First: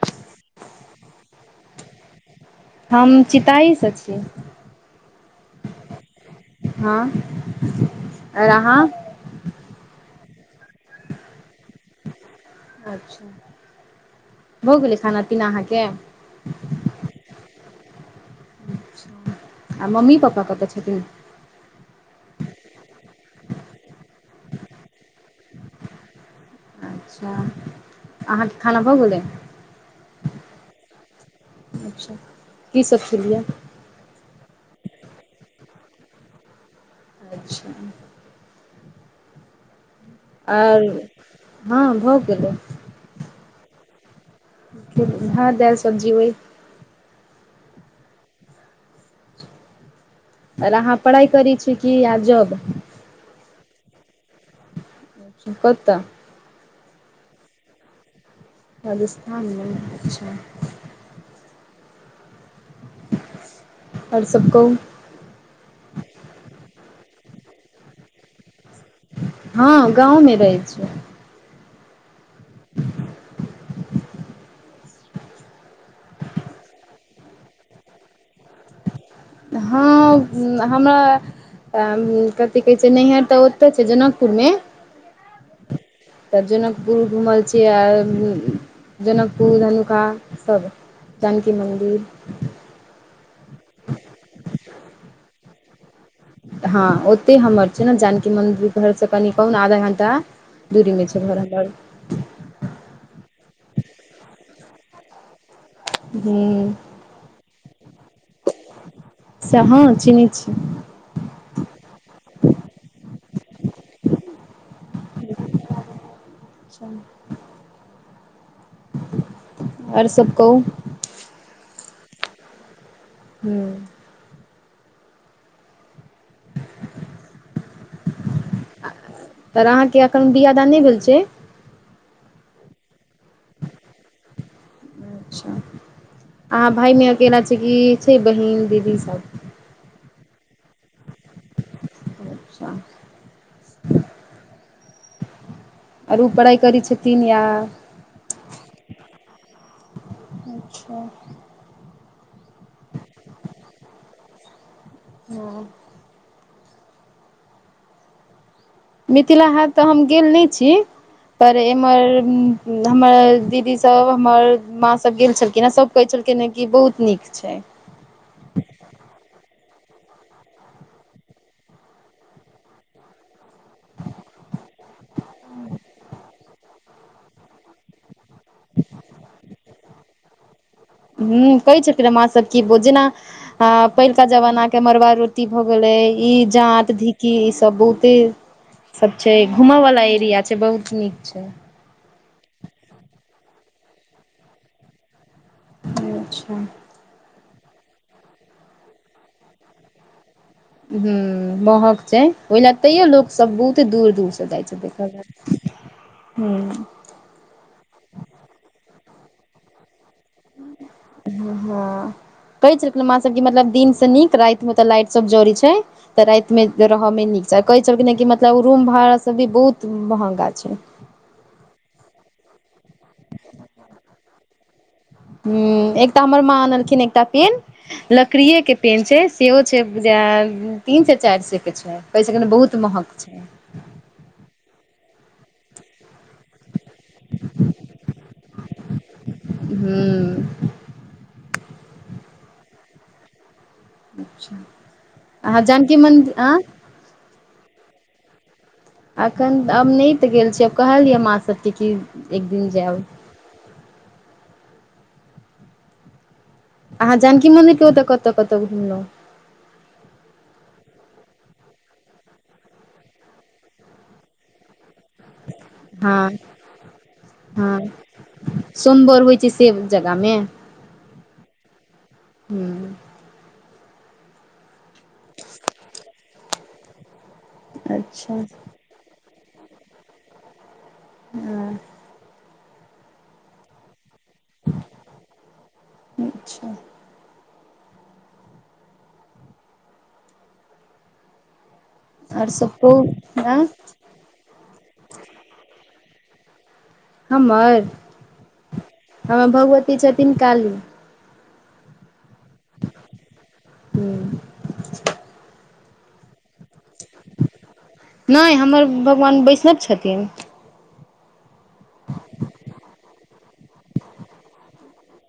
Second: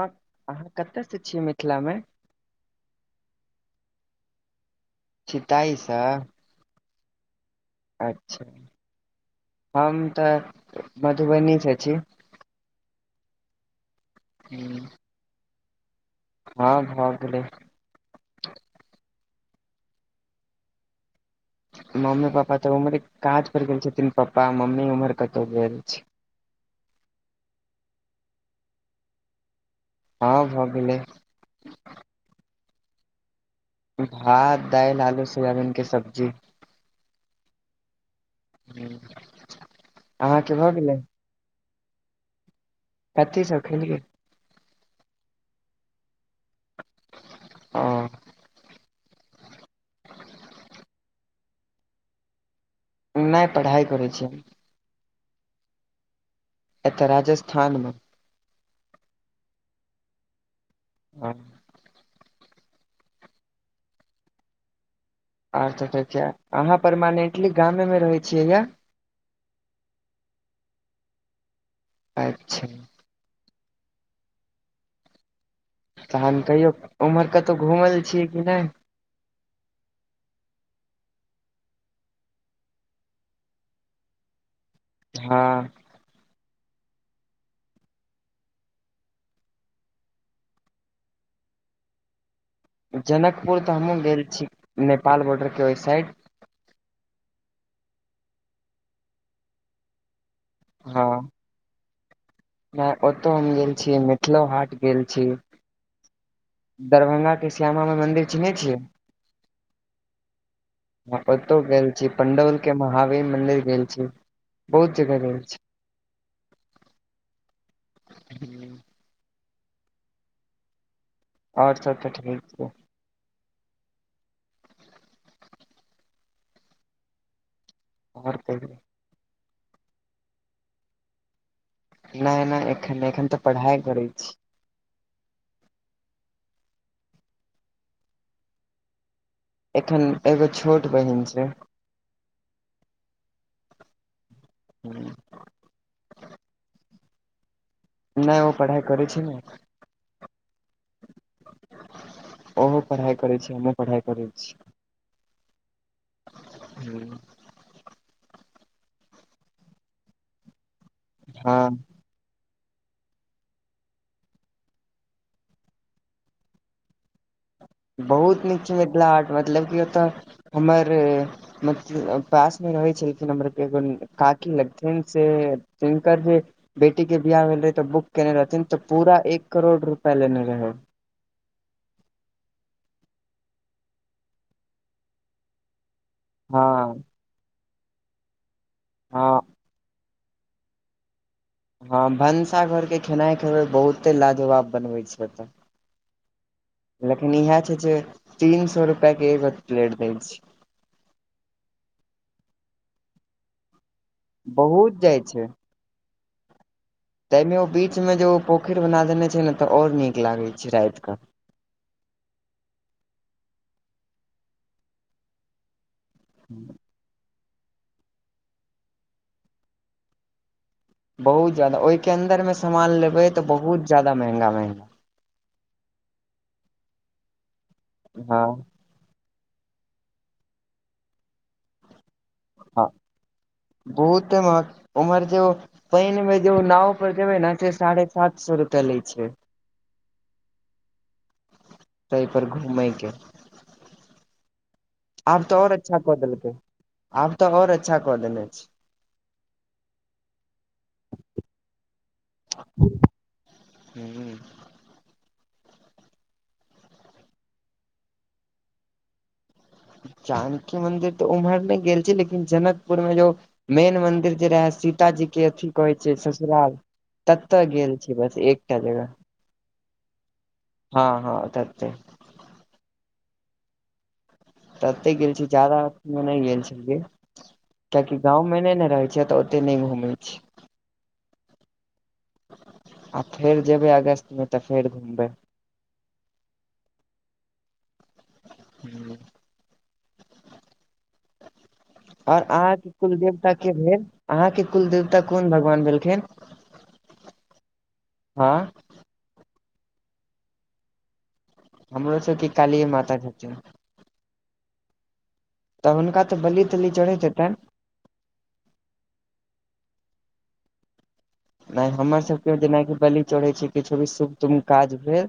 हँ अहाँ कतयसँ छियै मिथिलामे हम चिताइसँ छी चिताइस हँ अच्छा आओर अहाँ हम तऽ मधुबनीसँ छी अच्छा भऽ हूँ, गेलै खाना पीना अहाँके हँ भ गेलै आ मम्मी पप्पा कतऽ छथिन मम्मी पापा तऽ उम्हरे काज पर गेल छथिन पापा मम्मी उम्हर कतौ गेल छै अच्छा अहाँके खाना भऽ गेलै हँ भ गेलै अच्छा की सब खेलिए भात दैल आलू सोयाबीनके सब्जी अच्छा [unintelligible] [inaudible] आर गेलै हँ भऽ गेलै कथि सब खेलियै भात दाईल सब्जी वहि अ आओर अहाँ पढ़ाइ करै छी की या जॉब नहि पढ़ाइ करै छियै कत एतऽ राजस्थानमे राजस्थानमे अच्छा ह आओर सबकहु आओर त [unintelligible] कहिय अहाँ परमानेंटली गामेमे रहैत छियै या हँ गाँवमे रहै छी अच्छा तहन कहियो ओम्हर कतहु घुमल छियै कि नहि हँ हमरा तऽ कथि कहै छै, नैहर तऽ ओते छै, जनकपुरमे हँ। तऽ जनकपुर घुमल छियै आ जनकपुर धनुखा सभ जानकि मन्दिर जनकपुर तऽ हमहुँ गेल छी नेपाल बॉर्डरके ओहि साइ। हँ, ओतहि हमर छै, ने जानकी मन्दिर घर सँ कनि कहू ने आधा घण्टा। दूरी हँ मे छै घर नहि ओतौ हम गेल छियै मिथिलो हाट गेल छी। हूँ दरभंगा श्यामा माइ मन्दिर चिन्है छियै। से हँ चिन्है छी ओतौ गेल छी, पंडौल के महावीर मंदिर गेल छी, बहुत जगह गेल छै। अच्छा। हूँ। आओर सभ कहू। आओर सभ तऽ ठीक छै। हूँ। आरै तर अहाँकेँ एखन बिआदान नहि भेल छै। नहि, नहि एखन नहि एखन तऽ पढ़ाइ करै छै। अच्छा अहाँ भायमे अकेला छै कि छै बहिन दीदी सभ। एखन एगो छोट बहिन छै। अच्छा। ह। आरू पढ़ाइ करैत छथिन या नहि ओ पढ़ाइ करै छै, न। अच्छा। ओहो पढ़ाइ करै छै हमहुँ पढ़ाइ करै छै। हूँ। हूँ। मिथिलाहाट तऽ हम गेल नहि छै पर हँ एम्हर हमर दीदी सभ हमर माँ सभ गेल छलखिन हेँ सभ कहै छलखिन हँ कि बहुत निक। ठीक छै। बहुत निक छै, मिथिलाहार मतलब कि ओतय हमर। मतलब पास मे रहै छलखिन हमर एगो काकी लगथिन से। तऽ हिनकर जे बेटीके बियाह भेलै तऽ बुक। केने रहथिन तऽ पूरा एक करोड़ रुपया लेने रहै। हूँ, कहै छथिन माँ सभ कि भो जना आ पहिल का जमाना के मरबा रोटी भऽ गेले ई जात हँ ढिकी ई सभ बहुते सभ छै हँ घूमय वाला एरिया छै बहुत निक छै। हँ, भनसा घरके खेनाइ खेबै बहुते लाजवाब बनबैत छै। ओतऽ अच्छा। लेकिन इहे छै, जे तीन सौ रुपया के एगो प्लेट दे छै। हँ, माहक छै, ओहि लए तैयो लोक सभ बहुते दूर दूर से जाइ छै बहुत देख जाइ ल छै हू। ताहिमे ओ बीचमे जे ओ पोखरि बना देने छै, ने तऽ आओर नीक लागैत छै राति कऽ हँ कहै छलखिन म सबके मतलब दिन से नीक राति मे तऽ लाइट सब जड़ै छै तऽ रातिमे रहऽमे नीक छै कहै छलखिन ने कि मतलब रूम भाड़ा सब भी बहुत महंगा छै बहुत जादा ओहिके अन्दरमे सामान लेबै तऽ बहुत जादा महंगा महंगा हँ एकटा हमर माँ आनलखिन एकटा पेन लकड़िए हँ के पेन छै सेहो छै तीन से चारि सौ के छै ओय स कने बहुत महक छै बहुते मह उमहर जे पानि मे जो नाव र जेबै ने से साढ़े सात सौ रुपया लै छै हँ तहि पर घूमे के आब तऽ अहाँ आओर जानकी अच्छा कऽ मन्दिर देलकै आँ आब तऽ और अच्छा कऽ देने छै एखन आब नहि तऽ गेल छी आब कहलियै माँ सभके कि एक दिन जायब हू अहाँ जानकी मन्दिर के ओतऽ कतहु कतहु घुमलहुँ जानकी मंन्दिर तऽ उम्हर नहि गेल छी लेकिन जनकपुर मे जो मेन मन्दिर जे रहै सीताजीे अथी कहैत छै हँ ससुराल तत्तऽ हँ गेल छी बस एकटा जगह सोमबर होइ छै से जगहमे हँ हँ ततै हूँ तऽ ओते गेल छी जादा अ मे नहि गेल छियै कियकि अच्छा गाँव मे नहि ने रहै छिय तऽ नहि घुमै छी हँ आ फेर जेबै अगस्त मे तऽ फेर घुमबै अच्छा हू और आर सब अहाँके कुल कहु देवता आँ के भेल अहा के कुल देवता कोन भगवान भेलखिन हमर हँ हमर भगवती छथिन काली हमरो सभके कालीये माता छथिन हू तऽ हुनका तऽ बली तली चढ़ैत हेतैन नहि हमर भगवान बैष्णव छथिन नहि हमर सभके जेनाकि बलि चढ़ै छै किछो भी शुभ तुभ काज भेल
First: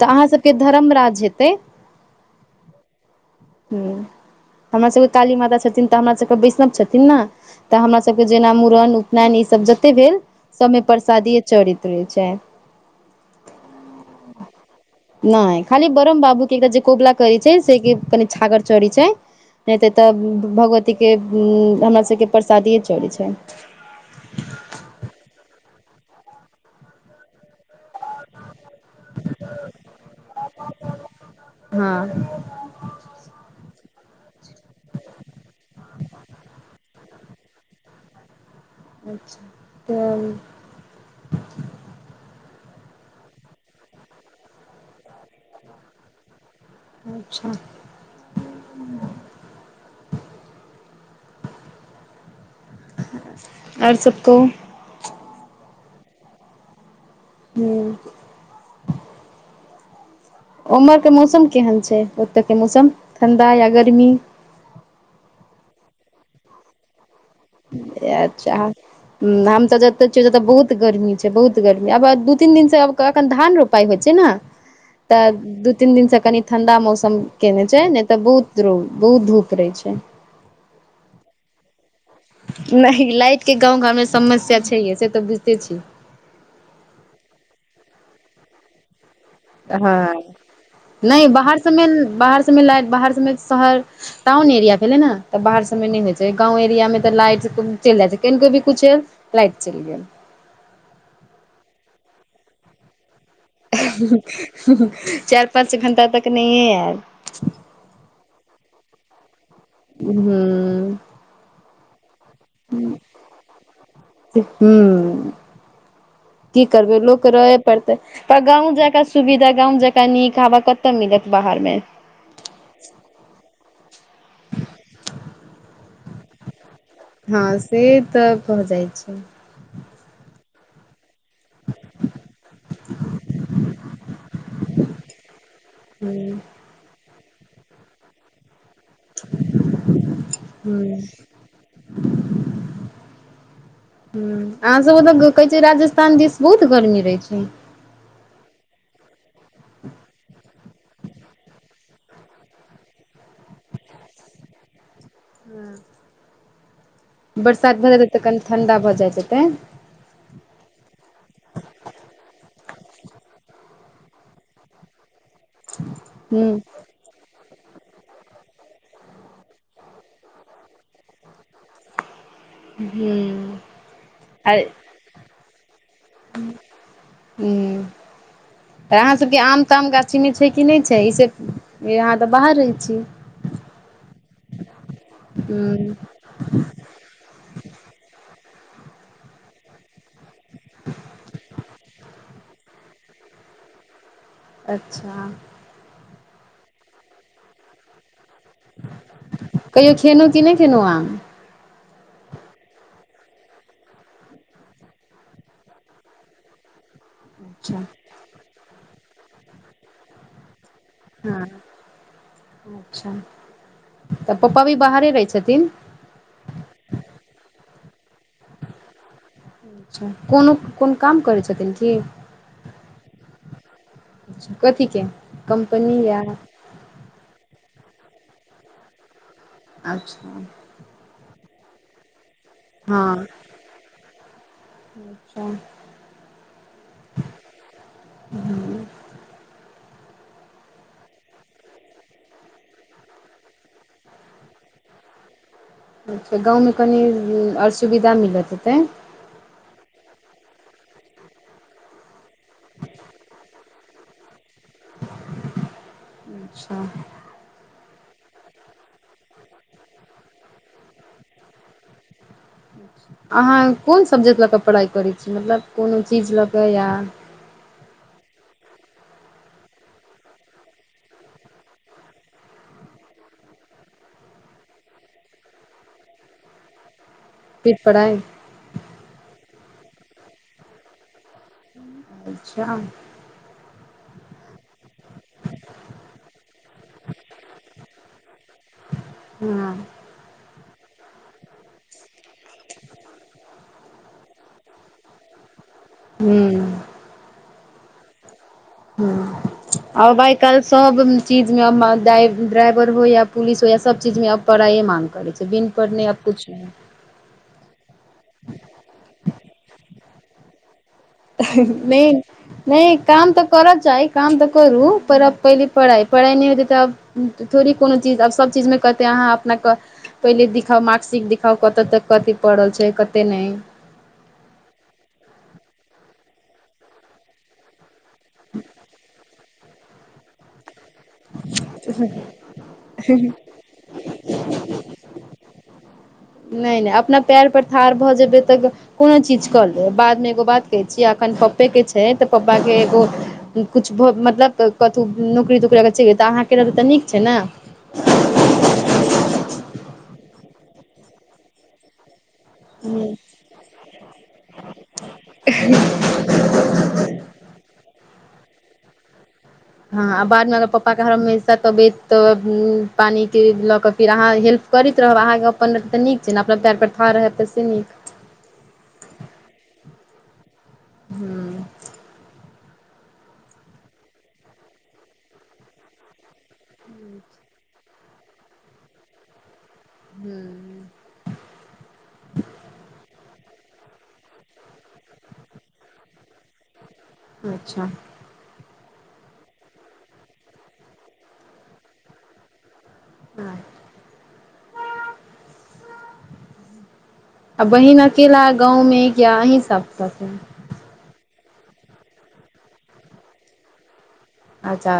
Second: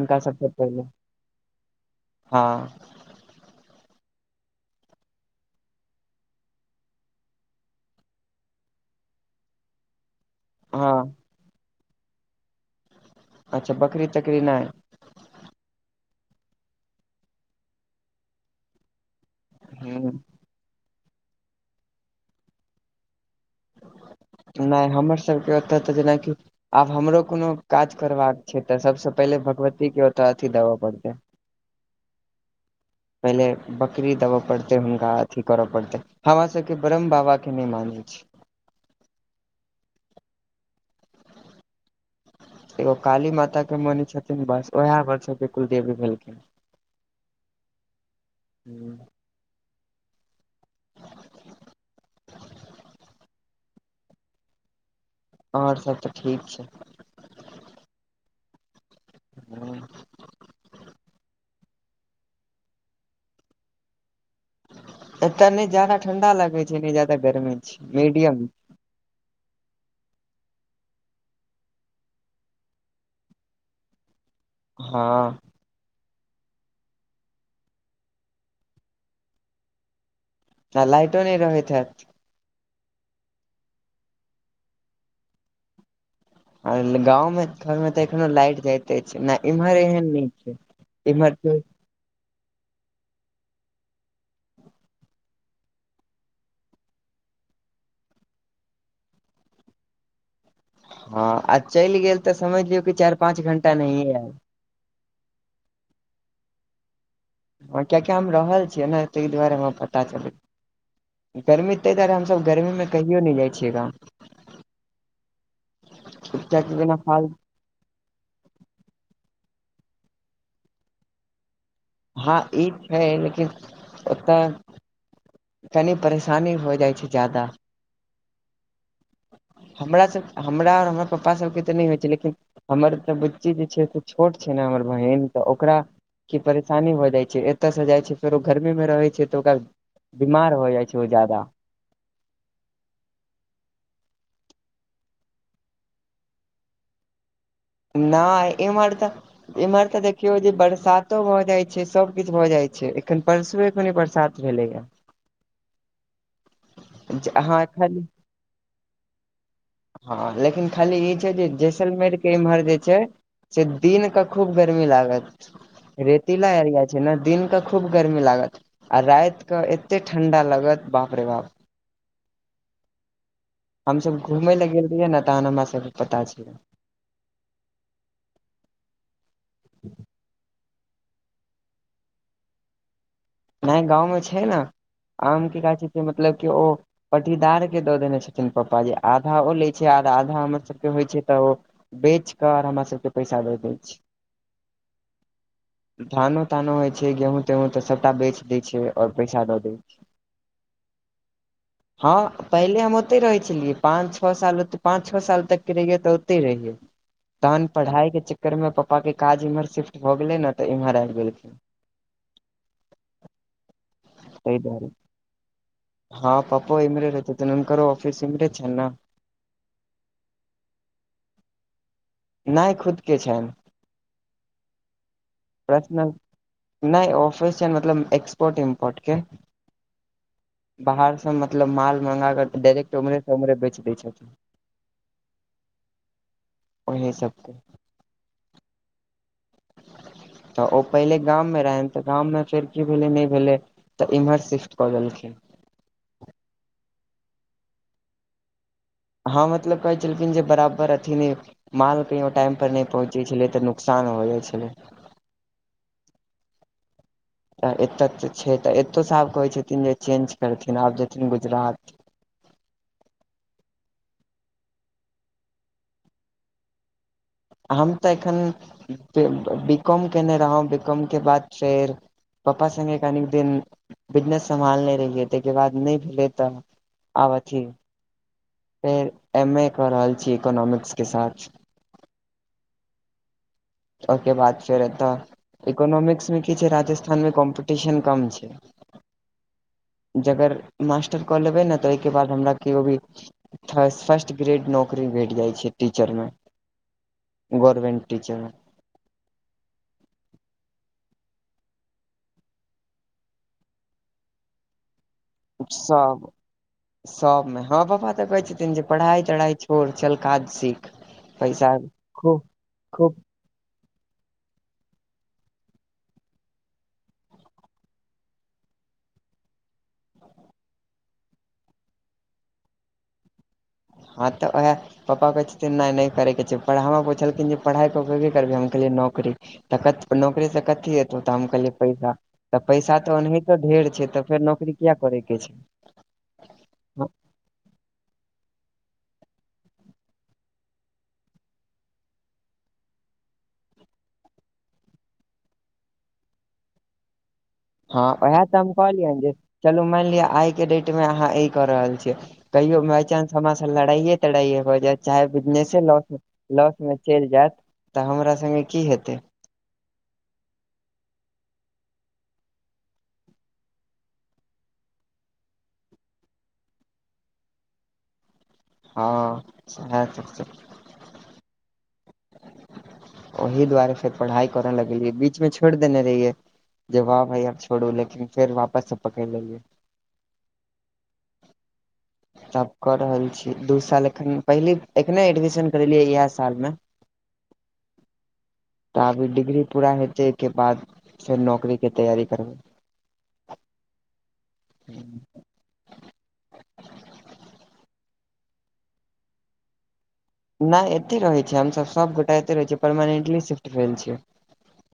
तऽ अहाँ सबसँ सभके पहिले धर्म राज हेतै हँ [inaudible] हमर सभके काली माता छथिन तऽ हमर सभके वैष्णव छथिन न तऽ हमरासभके जेना मूड़न उपनयन ईसभ जतेक भेल सभमे हँ प्रसादी चढैत रहैत छथि अच्छा बकरी तकरी नहि नहि खाली ब्रह्म बाबू के एकटा जे कबुला करै छै से के कनि छागर चढ़ैत छै नहि तऽ तऽ ह भगवतीके हमरा सभके प्रसादिए चड़ै छै नहि हमर सभके ओतऽ तऽ जेनाकि आब हमरो कोनो काज करबाक तऽ सबसँ पहिले भगवतीके ओतऽ अथी देबऽ पड़तै हँ पहिले बकरी देबय पड़तै हुनका अथी करय पड़तै हमर सबके ब्रह्म बाबा के नहि मानै छी अच्छा तऽ एगो काली माता के मन छेथिन बस उएह मे छेथिन कुलदेवी बनिके अच्छा हूँ आउर सब कहु आउर सब तऽ ठीक छै हू हॅं उमहर के मौसम केहन छै ओतय के मौसम ठण्डा या गर्मी एतऽ नहि ज्यादाा ठंडा लगै छै नहि ज्यादा गर्मी छै मीडियम अच्छा हम तऽ जते [unintelligible] जऽ बहुत गर्मी छै बहुत गर्मी अब दू तीन दिन से अखन धान रो पाय हो छै ने हँ तऽ दू तीन दिनसँ कनि ठण्डा मौसम केने छै नहि तऽ बहुत द्रू बहुत धूप रहै छै न लाइटो नहि रहैत हेत नहि लाइट के गाँंव घरमे समस्या छै ये से तऽ बुझिते छीये अल गांव घर में तऽ एखनो लाइट जाय अइछ नहि इमहर एहन नीक छै इमहर त मेन [unintelligible] बाहर सभमे लाइट बाहर सभमे शहर टाउन एरिया भेलै ने तऽ बाहर सभमे नहि होइ छै गाँव एरिया मे तऽ लाइट चलि जाइ छै कनिको भी कुछ लाइट चलि गेल हँ आ चलि गेल तऽ समझलियौ कि चारि पाँंच घंटा नहिये चारि पाँच घण्टा तक नहिए आयल हँ कियकि हम रहल छियै ने ताहि दुआरे हम हूं गर्मी ताहि दुआरे हमसब गर्मीमे कहियो नहि जाइ छियै गाम हू च द [unintelligible] ना फाल परतै त गाँंव जका सुविधा गांव जका नीक हवा कतऽ मिलति बाहर मे हँ ई छै लेकिन ओतऽ तनी परेशानी हो जाइ छै ज्यादा हँ से तऽ भऽ जाई छै हमरा सब हमरा पापा सबके तऽ नहि होइ छै लेकिन हमर तऽ बुच्ची जे छै से छोट छै ने हमर बहिन तऽ ओकरा की हूँ परेशानी हो जाय छै एतय से जाय छै फेरो गर्मी मे रहे छै तऽ ओ बीमार हो जाई छै हूँ ओ जादा हूं अहाँ सब ओतऽ कहै छै राजस्थान दिस बहुत गर्मी रहै छै नए इमहर त एम्हर तऽ देखियौ जे बरसातो भऽ जाइ छै सब किछ भऽ जाइ छै एखन परसुए भेलै बरसात भेलैया हँ ज- अहाँ बरसात भऽ एखन जाय तब त कनि ठण्डा भऽ जाइत हेतै हँ लेकिन खाली ई छै जे जैसलमेर के इम्हर जे छै से दिन क खूब गरमी लागत रेतीला हूँ एरिया छै ने दिन क खूब गर्मी लागत आ राति के एते ठंडा लागत बाप अरे बाप हूँ हमसब घुमै आ लए गेल रहियै न ता हमरा सबके पता छै हूँ तऽ अहाँ सभके आम ताम गाछी में छै कि नय छै ई से अहाँ तऽ बाहर रहै छि नय गाँव में छै ने आम के गाछी हूँ मतलब मतलब केओ पटीदार के दऽ देने छथिन पापा जे आधा ओ ले छय आर आधा हमर सबके होइ छै तऽ ओ बेच कऽ आर हमर सबके पैसा दऽ दै छै अच्छा धानो तानो होइ छै गेहूँ तेहूँ तऽ सबटा बेच दै छै और पैसा दऽ दै कहियो खेेलउ कि नय खेेलहु आम हँ पहिले हम ओतइ रहै छलियै पाँच छओ साल पाँच छओ साल तकके रहियै तऽ ओतइ रहियै तहन अच्छा पढ़ाई के चक्कर में पपा के काज इम्हर शिफ्ट भऽ गेलय न हँ अच्छा तऽ ताहि पापा भी दुआरे बाहरे रहै छथिन हँ पप्पो इमहरे रहय छथीन हुनकरो ऑफिस इमरे छै ने अच्छा कोनो कोन काम करै छथिन की नहि खुद के छनि कथी के कम्पनी या नय ऑफिस छै मतलब एक्सपोर्ट इम्पोर्ट के अच्छा बाहरसँ मतलब माल मँंगा कऽ डायरेक्ट हँ उम्हरेसँ उम्हरे बेच दै छथिन अच्छा ओही सबके हूँ तऽ ओ पहिले गाममें रहनि तऽ गाममें फेर की भेलै नय भेलै तऽ एम्हर शिफट कऽ देलखिन अच्छा गाँव में कनि ओर सुविधा मिलत हेतै हँ मतलब कहै छलखिन जे बराबर अथी नय माल कहियो टाइम पर नय पहुँचै छलै त न नुकसान हो जाइ छलय अच्छा तऽ एतऽ तऽ छै तऽ एतौ स आब कहै छथिन जे चेंज करथिन आब जेथिन गुजरात अहाँ कोन सब्जेक्ट लऽ कऽ पढ़ाइ करै छी मतलब कोनो चीज लऽ कऽ या हम तऽ एखन बे बीकॉम केने रहौ बीकॉम के बाद फेर पप्पा संगे कनि दिन बिजनेस सम्हालने रहियै ता हिके बाद नय भेलय तऽ आब अथी फिर पढ़ाइ फेर एम ए कऽ रहल छी इकोनोमिक्सके साथ अच्छा ओके बात फेर एतऽ इकोनोॉमिक्स में की छै राजस्थान में कॉम्पटिशन कम छै हं जगर मास्टर कऽ लेबै ने तऽ ओइके बाद हमरा केओ भी थ फर्स्ट ग्रेड नौकरी भेट जाइ छै टीचर में गोर्मेन्ट टीचर में हँ अब आइ काल्हि सब चीज में ड्राइवर हो या पुलिस हो या सब चीज में अब पढ़ाइए माँग करै छै बिन पढ़ने आब सब कुछ नै सबमे हम पपा तऽ कहै छथिन जे पढ़ाई तढ़ाई छोड़ चल काज सीख पैसा नइ खूब नइ खूब काम तऽ करत चाइ काम तऽ करू पर अब पहिले पढ़ाइ पढ़ाइ नय होतै तऽ आब थोड़ी कोनो चीज आब सभचीजमे कहतै अहाँ अपन कऽ पहिले दिखाउ मार्क सिकट दिखाउ कतऽ तक कथे पल छै, कते नहि हँ, तऽ उएह पापा कहैत छथिन, नहि करय के छै, पढ़ हमरा पुछलखिन जे पढ़ाई के उपयोगी करबह हम कहलियै नौकरी तऽ नौकरी से की एतौ आत हम कहलियै पैसा तऽ पैसा तऽ ओनाहितो ढेर छै, तऽ फेर नौकरी किया करे के छै। नहि, नहि अपना पेर पर ठाढ़ भऽ जेबै तऽ कोनो चीज कऽ लेब बादमे एगो बात कहै छियै, एखन पप्पो के छै, तऽ पप्पा के एगो कुछ भ मतलब कतहु नौकरी तकरी अगर छैलतै अहाँकेँ रहतई तऽ निक छै ने हँ, उएह तऽ हम कहलियैनि जे चलू मानि लिआ आइ के डेट मे अहाँ ई कऽ रहल छियै। कइयो बाइ ने चानंस हमरा सँ लड़ाइयए तड़ाइए हो जायत चाहे बिजनेसे लॉस मे चलि जायत तऽ हमरा संगे कि हेतै हँ, आ बादमे अगर पप्पाके हर हमेशा तबियत तऽ पानिके लऽ कऽ फेर अहाँ हेल्प करैत रहब अहाँकेँ अपन रह तऽ निक छै ने अपना पएर प्रथा रहब तऽ से निक हँ, सएहा सभ। हू। ओहि दुआरे फेर पढ़ाइ करऽ लगलियै बीचमे छोड़ देने रहियै। जब भइयब छोड़ू लेकिन फेर वापस सभ पकड़ लेए हू। तब कऽ रहल छी दू साल एखन पहिले एखने एडमिशन करेलियै इएह सालमे। अच्छा। तऽ आब ई डिग्री पूरा हेतै बाद फेर नौकरी के तैयारी करबै हँ। [inaudible] आ बहिन अकेला गामे या अही सभ संगे नहि एते रहै छै, हमसभ सभगोटा एते रहै छियै, परमानन्टली शिफ्ट भेल छियै। अच्छा।